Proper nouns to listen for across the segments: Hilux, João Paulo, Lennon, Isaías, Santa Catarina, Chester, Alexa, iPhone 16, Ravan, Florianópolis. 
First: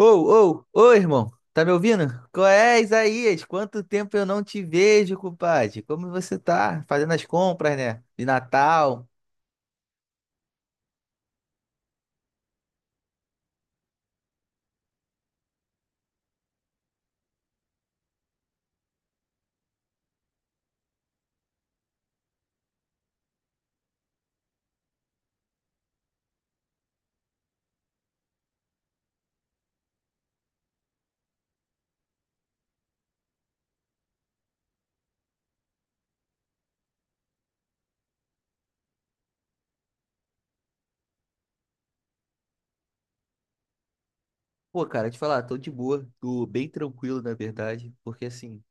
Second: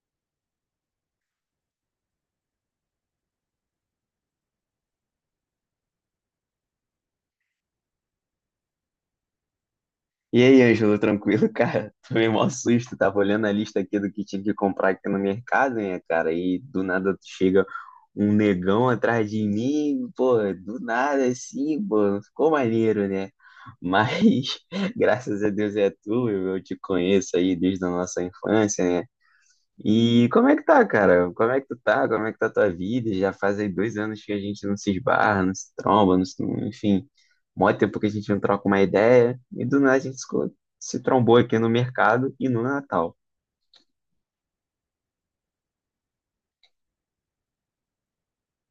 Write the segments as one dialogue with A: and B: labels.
A: Ô, ô, ô, irmão, tá me ouvindo? Qual é, Isaías? Quanto tempo eu não te vejo, compadre? Como você tá? Fazendo as compras, né? De Natal.
B: E aí, Ângelo, tranquilo, cara? Tomei mó susto, tava olhando a lista aqui do que tinha que comprar aqui no mercado, né, cara? E do nada chega um negão atrás de mim, pô, do nada assim, pô, ficou maneiro, né? Mas graças a Deus é tu, eu te conheço aí desde a nossa infância, né? E como é que tá, cara? Como é que tu tá? Como é que tá a tua vida? Já faz aí 2 anos que a gente não se esbarra, não se tromba, enfim, mó tempo que a gente não troca uma ideia. E do nada a gente se trombou aqui no mercado e no Natal.
A: Pô, cara, te falar, tô de boa, tô bem tranquilo, na verdade, porque assim,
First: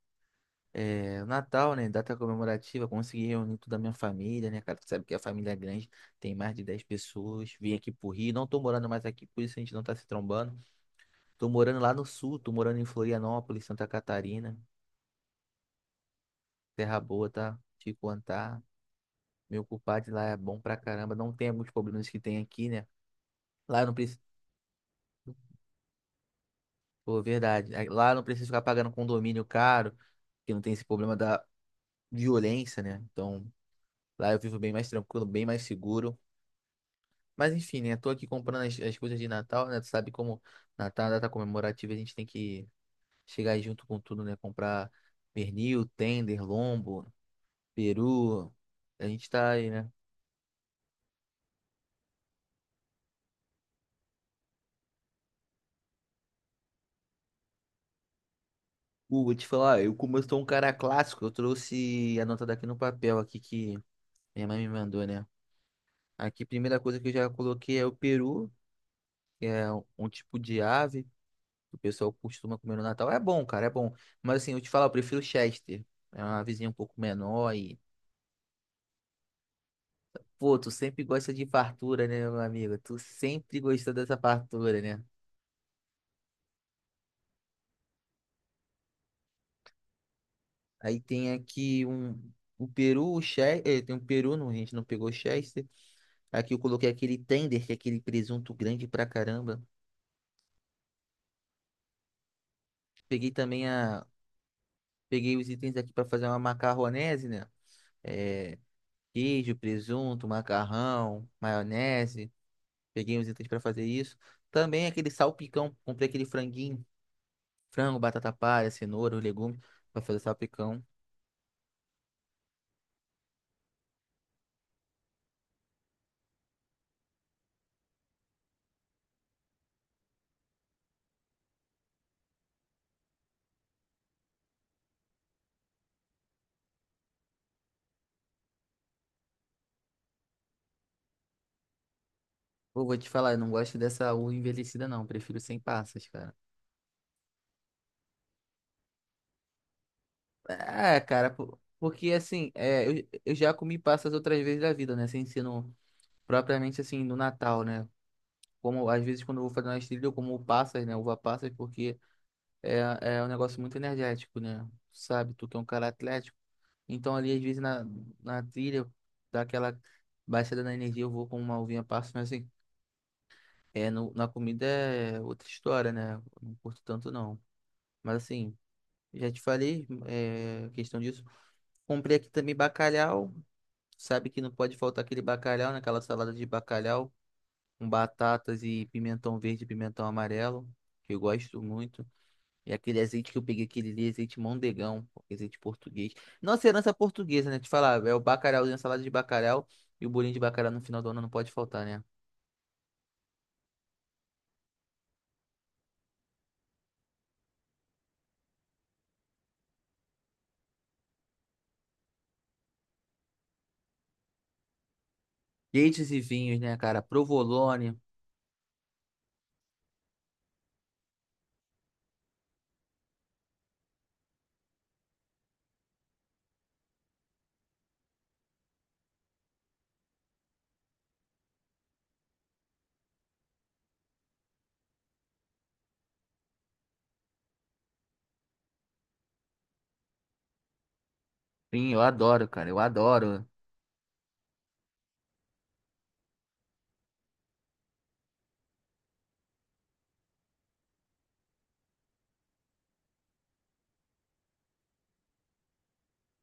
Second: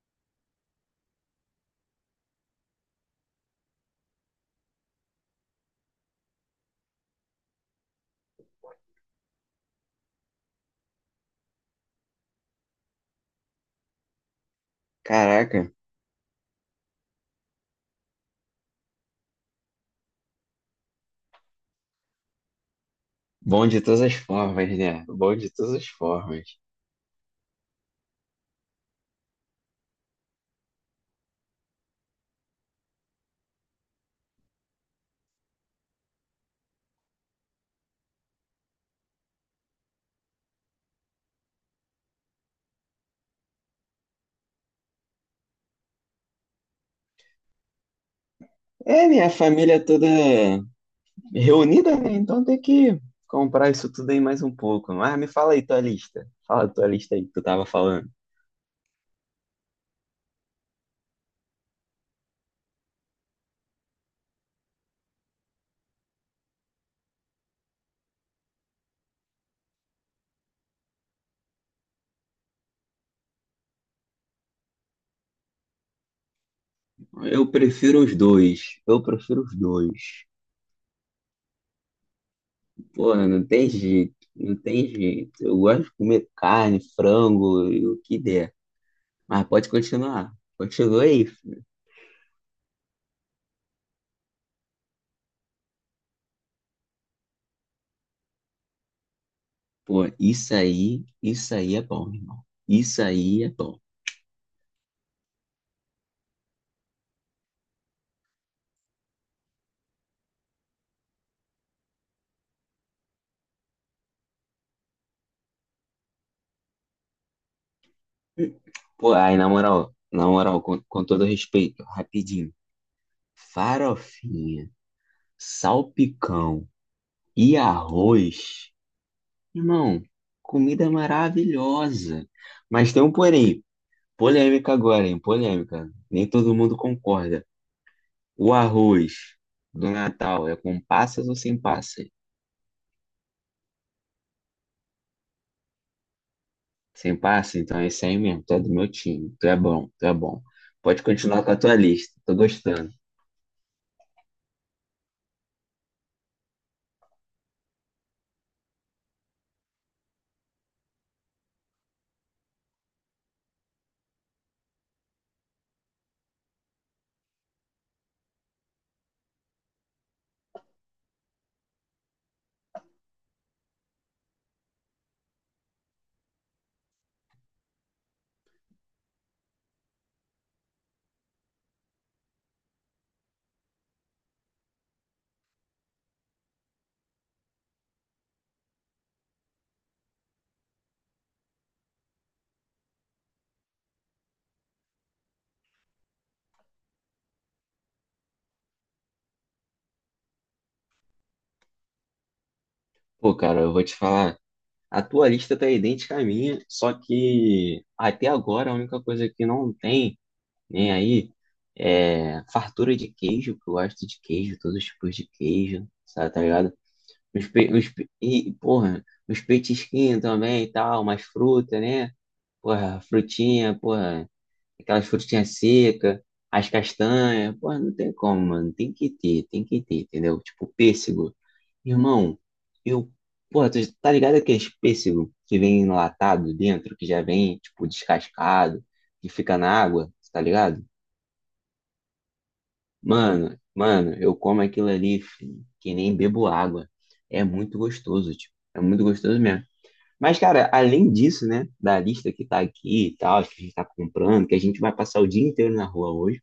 A: o Natal, né, data comemorativa, consegui reunir toda a minha família, né, cara? Tu sabe que a família é grande, tem mais de 10 pessoas, vim aqui pro Rio, não tô morando mais aqui, por isso a gente não tá se trombando. Tô morando lá no sul, tô morando em Florianópolis, Santa Catarina,
B: Caraca,
A: terra boa, tá? Te contar. Meu culpado lá é bom pra caramba. Não tem alguns problemas que tem aqui, né?
B: bom
A: Lá
B: de
A: eu não
B: todas as
A: preciso.
B: formas, né? Bom de todas as formas.
A: Pô, verdade. Aí lá eu não preciso ficar pagando condomínio caro, que não tem esse problema da violência, né? Então, lá eu vivo bem mais tranquilo, bem mais seguro. Mas enfim, né? Tô aqui comprando as coisas de Natal, né? Tu sabe como Natal é uma data comemorativa, a gente tem que chegar aí junto com tudo, né? Comprar pernil, tender, lombo, peru.
B: É,
A: A
B: minha
A: gente tá aí,
B: família
A: né?
B: toda reunida, né? Então tem que comprar isso tudo aí mais um pouco. Mas me fala aí tua lista. Fala a tua lista aí que tu tava falando.
A: Vou te falar, eu como eu sou um cara clássico, eu trouxe a nota daqui no papel aqui que minha mãe me mandou, né? Aqui, primeira coisa que eu já coloquei é o peru, que é um tipo de ave que o pessoal costuma comer no Natal. É bom, cara, é bom. Mas assim, eu te falar, eu prefiro Chester. É uma avezinha um pouco
B: Eu
A: menor e...
B: prefiro os dois. Eu prefiro os dois.
A: Pô, tu sempre gosta de fartura, né, meu amigo? Tu
B: Pô, né, não
A: sempre
B: tem
A: gostou
B: jeito,
A: dessa
B: não
A: fartura,
B: tem
A: né?
B: jeito. Eu gosto de comer carne, frango e o que der. Mas pode continuar.
A: Aí
B: Continua aí,
A: tem
B: filho.
A: aqui um... O peru, o Chester... Tem um peru, não, a gente não pegou Chester. Aqui eu coloquei aquele tender, que é aquele presunto grande pra caramba.
B: Pô, isso aí é bom, irmão. Isso
A: Peguei
B: aí é
A: também
B: bom.
A: a... Peguei os itens aqui pra fazer uma macarronese, né? é, Queijo, presunto, macarrão, maionese. Peguei uns itens para fazer isso. Também aquele salpicão, comprei aquele franguinho, frango, batata palha,
B: Pô,
A: cenoura, os
B: aí
A: legumes para fazer
B: na moral, com,
A: salpicão.
B: com todo respeito, rapidinho. Farofinha, salpicão e arroz. Irmão, comida maravilhosa. Mas tem um porém, polêmica agora, hein? Polêmica. Nem todo mundo concorda. O arroz do Natal é com passas ou sem passas?
A: Pô, vou te falar, eu não gosto dessa uva envelhecida não, prefiro sem passas, cara.
B: Sem passas, então é isso aí mesmo. Tu é do meu time. Tu é bom, tu é bom.
A: É,
B: Pode
A: cara,
B: continuar com a tua
A: porque
B: lista. Tô
A: assim, é,
B: gostando.
A: eu, eu já comi passas outras vezes da vida, né? Sem ser no, propriamente assim no Natal, né? Como às vezes quando eu vou fazer uma trilha, eu como passas, né? Uva passas, porque é um negócio muito energético, né? Sabe, tu que é um cara atlético. Então ali, às vezes, na trilha, dá aquela baixada na energia, eu vou com uma uvinha passa, mas assim, é, no, na comida é outra história, né? Não curto tanto, não. Mas assim, já te falei, é, questão disso. Comprei aqui também bacalhau. Sabe que não pode faltar aquele bacalhau, naquela salada de bacalhau, com batatas e pimentão verde e pimentão amarelo, que eu gosto muito. E aquele azeite que eu peguei, aquele ali, azeite mondegão, pô, azeite português. Nossa herança é portuguesa, né? Te falar, é o bacalhauzinho, a salada de bacalhau e o bolinho de bacalhau no final do ano não pode faltar, né?
B: Pô, cara, eu vou te falar. A tua lista tá idêntica à minha, só que até agora a única coisa que não tem, nem aí, é fartura de queijo, que eu gosto de queijo, todos os tipos de queijo,
A: Queijos e
B: sabe, tá
A: vinhos,
B: ligado?
A: né, cara?
B: Os pe... uns
A: Provolone.
B: pe- E, porra, os petisquinhos também e tal, umas frutas, né? Porra, frutinha, porra, aquelas frutinhas secas, as castanhas, porra, não tem como, mano. Tem que ter, entendeu? Tipo, pêssego. Irmão, eu, porra, tu tá ligado aqueles pêssego que vem enlatado dentro, que já vem, tipo, descascado, que fica na água, tá ligado?
A: Vinho, eu adoro, cara, eu adoro.
B: Mano, mano, eu como aquilo ali, filho, que nem bebo água. É muito gostoso, tipo, é muito gostoso mesmo. Mas, cara, além disso, né, da lista que tá aqui e tal, que a gente tá comprando, que a gente vai passar o dia inteiro na rua hoje,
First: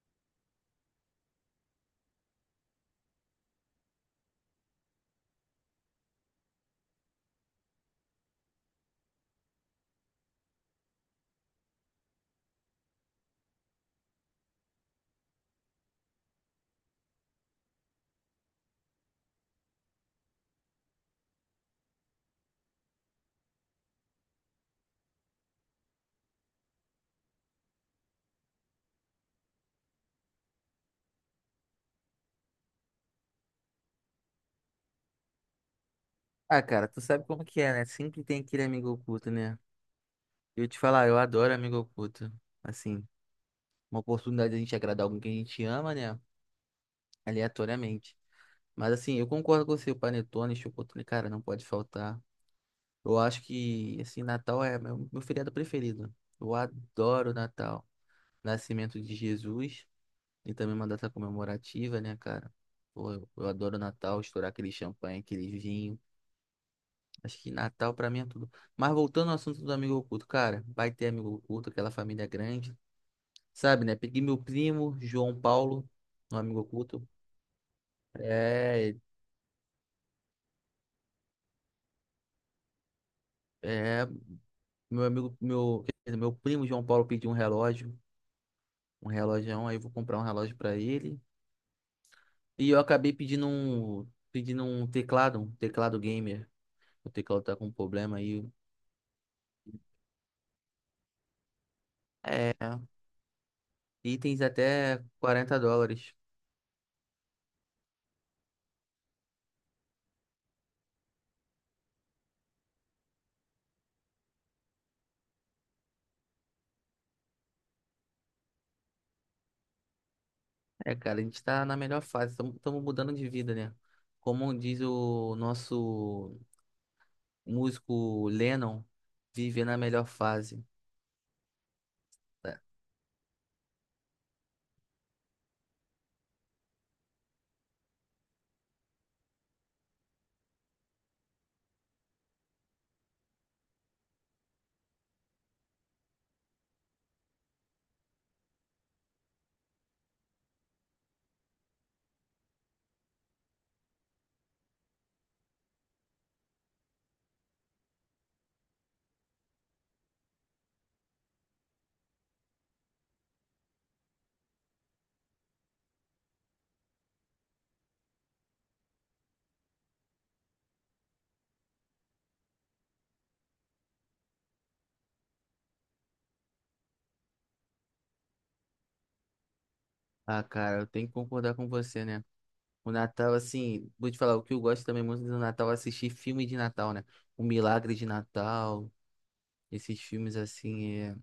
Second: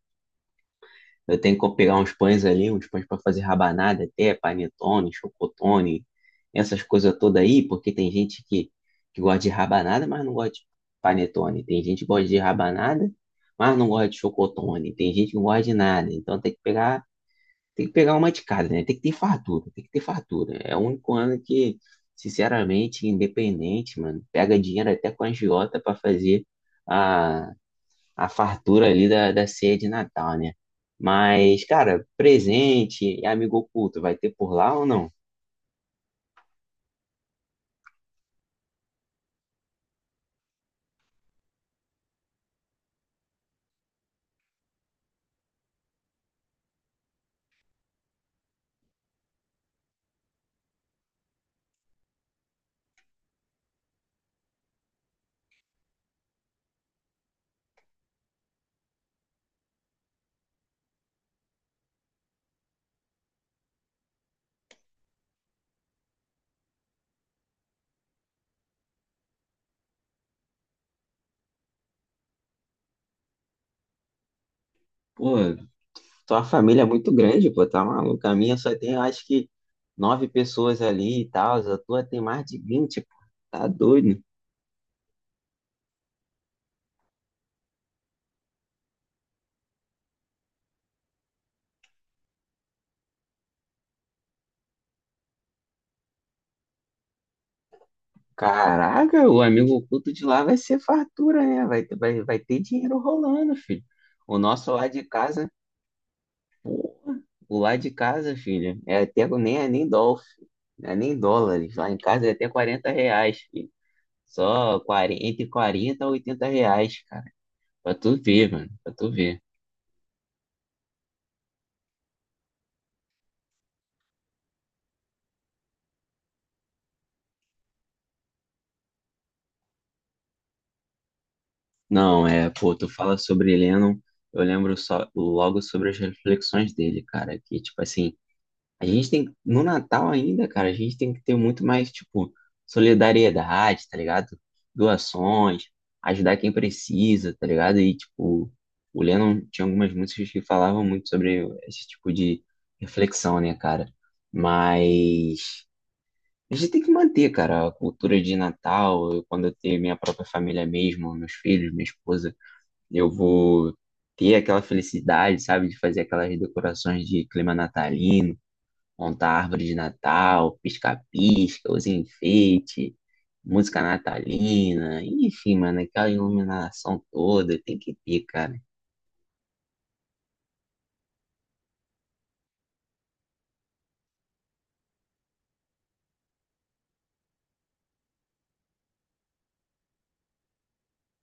B: eu tenho que pegar uns pães ali, uns pães para fazer rabanada até, panetone, chocotone, essas coisas todas aí, porque tem gente que gosta de rabanada, mas não gosta de panetone. Tem gente que gosta de rabanada, mas não gosta de chocotone. Tem gente que não gosta de nada. Então tem que pegar uma de cada, né? Tem que ter fartura, tem que ter fartura. É o único ano que, sinceramente, independente, mano, pega dinheiro até com a agiota pra fazer a, a fartura ali da ceia de Natal, né? Mas, cara, presente e amigo oculto, vai ter por lá ou não?
A: Ah, cara, tu sabe como que é, né? Sempre tem aquele amigo oculto, né? Eu te falar, eu adoro amigo oculto. Assim, uma oportunidade de a gente agradar alguém que a gente ama, né? Aleatoriamente. Mas assim, eu concordo com você, o panetone, chocotone, cara, não pode faltar. Eu acho que, assim, Natal é meu feriado preferido. Eu adoro Natal. Nascimento de Jesus e também uma data comemorativa, né, cara? Pô, eu adoro Natal, estourar aquele champanhe, aquele vinho. Acho que Natal pra mim é tudo. Mas voltando ao assunto do amigo oculto, cara, vai ter amigo oculto, aquela família grande, sabe, né? Peguei meu primo,
B: Pô,
A: João Paulo, um
B: tua
A: amigo
B: família é
A: oculto.
B: muito grande, pô, tá maluco? A minha só tem,
A: É,
B: eu acho que, nove pessoas ali e tal, a tua tem mais de 20, pô. Tá
A: é,
B: doido.
A: Meu amigo, meu, quer dizer, meu primo João Paulo pediu um relógio, aí eu vou comprar um relógio pra ele. E eu acabei pedindo pedindo um teclado gamer. O teclado tá com problema aí.
B: Caraca, o amigo oculto de lá vai ser fartura, né? Vai
A: É,
B: ter dinheiro rolando, filho. O
A: itens
B: nosso lá
A: até
B: de casa,
A: US$ 40.
B: o lá de casa, filho, é até nem é nem dólar, não é nem dólares. Lá em casa é até R$ 40, filho. Só 40, entre 40 e R$ 80, cara. Pra tu ver, mano, pra tu ver.
A: É, cara, a gente tá na melhor fase, estamos mudando de vida, né? Como diz o nosso músico Lennon, viver na melhor fase.
B: Não, é,
A: É.
B: pô, tu fala sobre Lennon, eu lembro só, logo sobre as reflexões dele, cara, que, tipo assim. A gente tem, no Natal ainda, cara, a gente tem que ter muito mais, tipo, solidariedade, tá ligado? Doações, ajudar quem precisa, tá ligado? E, tipo, o Lennon tinha algumas músicas que falavam muito sobre esse tipo de reflexão, né, cara? Mas a gente tem que manter, cara, a cultura de Natal. Eu, quando eu ter minha própria família mesmo, meus filhos, minha esposa, eu vou ter aquela felicidade, sabe, de fazer aquelas decorações de clima natalino, montar a árvore de Natal, pisca-pisca, os enfeites, música natalina, enfim, mano, aquela iluminação toda, tem que ter, cara.
A: Ah, cara, eu tenho que concordar com você, né? O Natal, assim, vou te falar, o que eu gosto também muito do Natal é assistir filme de Natal, né? O Milagre de Natal, esses filmes assim,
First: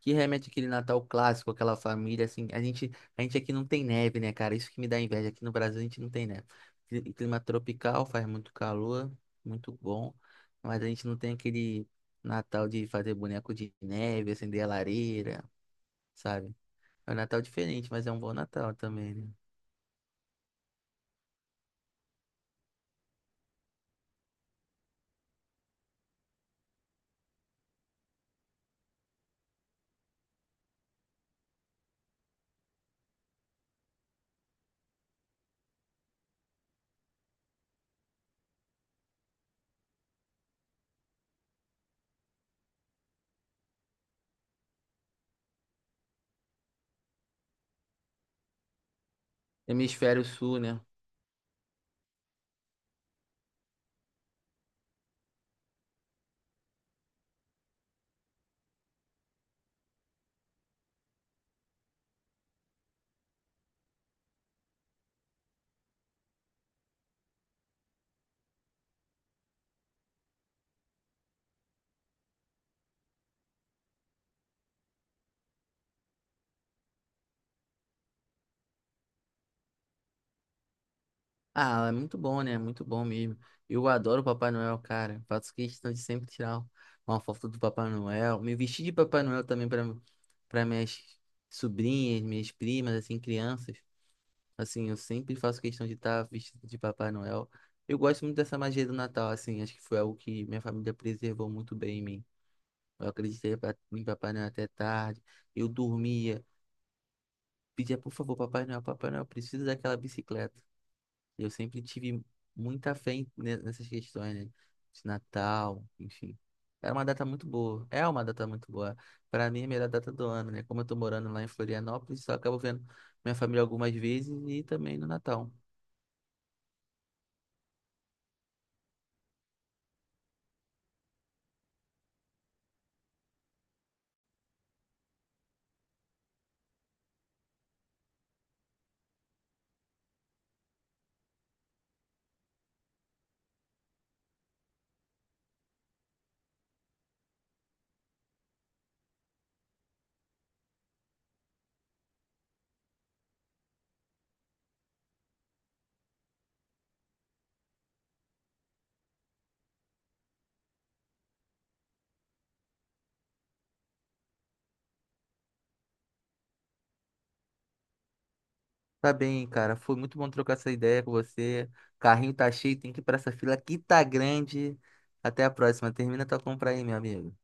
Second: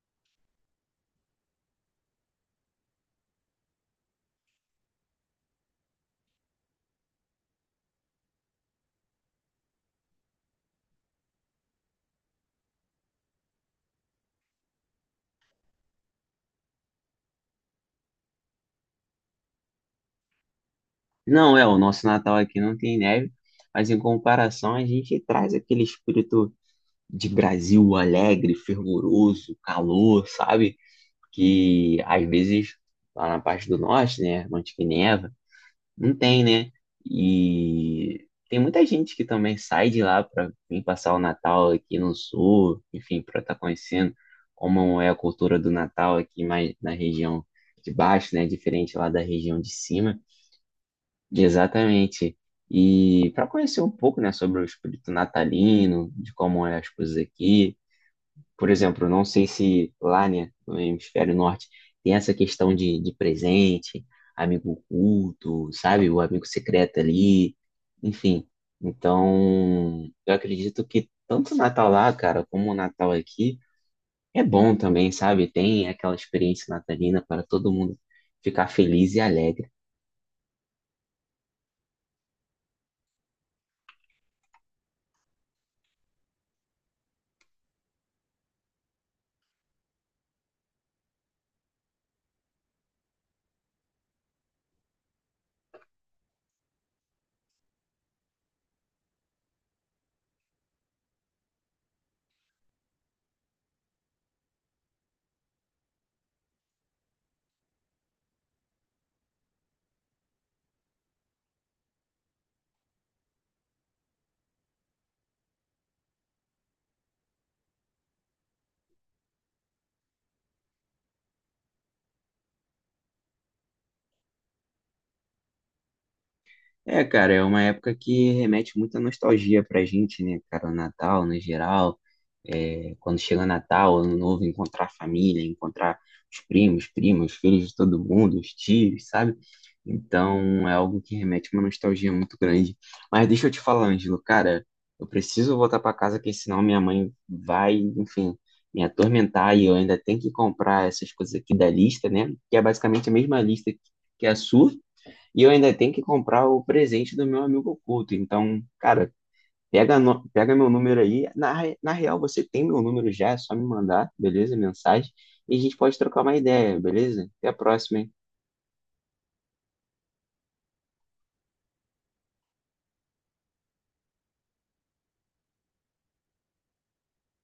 A: que remete aquele Natal clássico, aquela família, assim, a gente aqui não tem neve, né, cara? Isso que me dá inveja, aqui no Brasil a gente não tem neve. Clima tropical, faz muito calor, muito bom, mas a gente não tem aquele Natal de fazer boneco de neve, acender a lareira, sabe? É um Natal diferente, mas é um bom Natal também, né?
B: Não é, o nosso Natal aqui não tem neve, mas em comparação a gente traz aquele espírito de Brasil alegre, fervoroso, calor, sabe? Que às vezes lá na parte do norte, né, Monte que neva. Não tem, né? E tem muita gente que também sai de lá para vir passar o Natal aqui no Sul, enfim, para estar conhecendo como é a cultura do Natal aqui mais na região de baixo, né? Diferente lá da região de cima.
A: Hemisfério Sul, né?
B: Exatamente. E para conhecer um pouco, né, sobre o espírito natalino, de como é as coisas aqui, por exemplo, eu não sei se lá, né, no hemisfério norte, tem essa questão de presente, amigo oculto, sabe? O amigo secreto ali, enfim. Então, eu acredito que tanto o Natal lá, cara, como o Natal aqui, é bom também, sabe? Tem aquela experiência natalina para todo mundo ficar feliz e alegre.
A: Ah, é muito bom, né? Muito bom mesmo. Eu adoro o Papai Noel, cara. Faço questão de sempre tirar uma foto do Papai Noel. Me vestir de Papai Noel também para minhas sobrinhas, minhas primas, assim, crianças. Assim, eu sempre faço questão de estar vestido de Papai Noel. Eu gosto muito dessa magia do Natal, assim. Acho que foi algo que minha família preservou muito bem em mim. Eu acreditei em Papai Noel até tarde. Eu dormia, pedia, por favor, Papai Noel, Papai Noel, eu preciso daquela bicicleta. Eu sempre tive muita fé nessas questões, né? De Natal, enfim. Era uma data muito boa. É uma data muito boa. Para mim, é a melhor data do ano, né? Como eu tô morando lá em Florianópolis, só acabo vendo minha família algumas vezes e também no Natal.
B: É, cara, é uma época que remete muita nostalgia pra gente, né, cara? O Natal, no geral, é, quando chega Natal, Ano Novo, encontrar a família, encontrar os primos, primas, filhos de todo mundo, os tios, sabe? Então, é algo que remete uma nostalgia muito grande. Mas deixa eu te falar, Ângelo, cara, eu preciso voltar pra casa, porque senão minha mãe vai, enfim, me atormentar e eu ainda tenho que comprar essas coisas aqui da lista, né? Que é basicamente a mesma lista que a sua. E eu ainda tenho que comprar o presente do meu amigo oculto. Então, cara, pega, no- pega meu número aí. Na real, você tem meu número já, é só me mandar, beleza? Mensagem. E a gente pode trocar uma ideia, beleza? Até a próxima, hein?
A: Tá bem, cara. Foi muito bom trocar essa ideia com você. Carrinho tá cheio, tem que ir pra essa fila que tá grande. Até a próxima. Termina tua compra aí, meu amigo.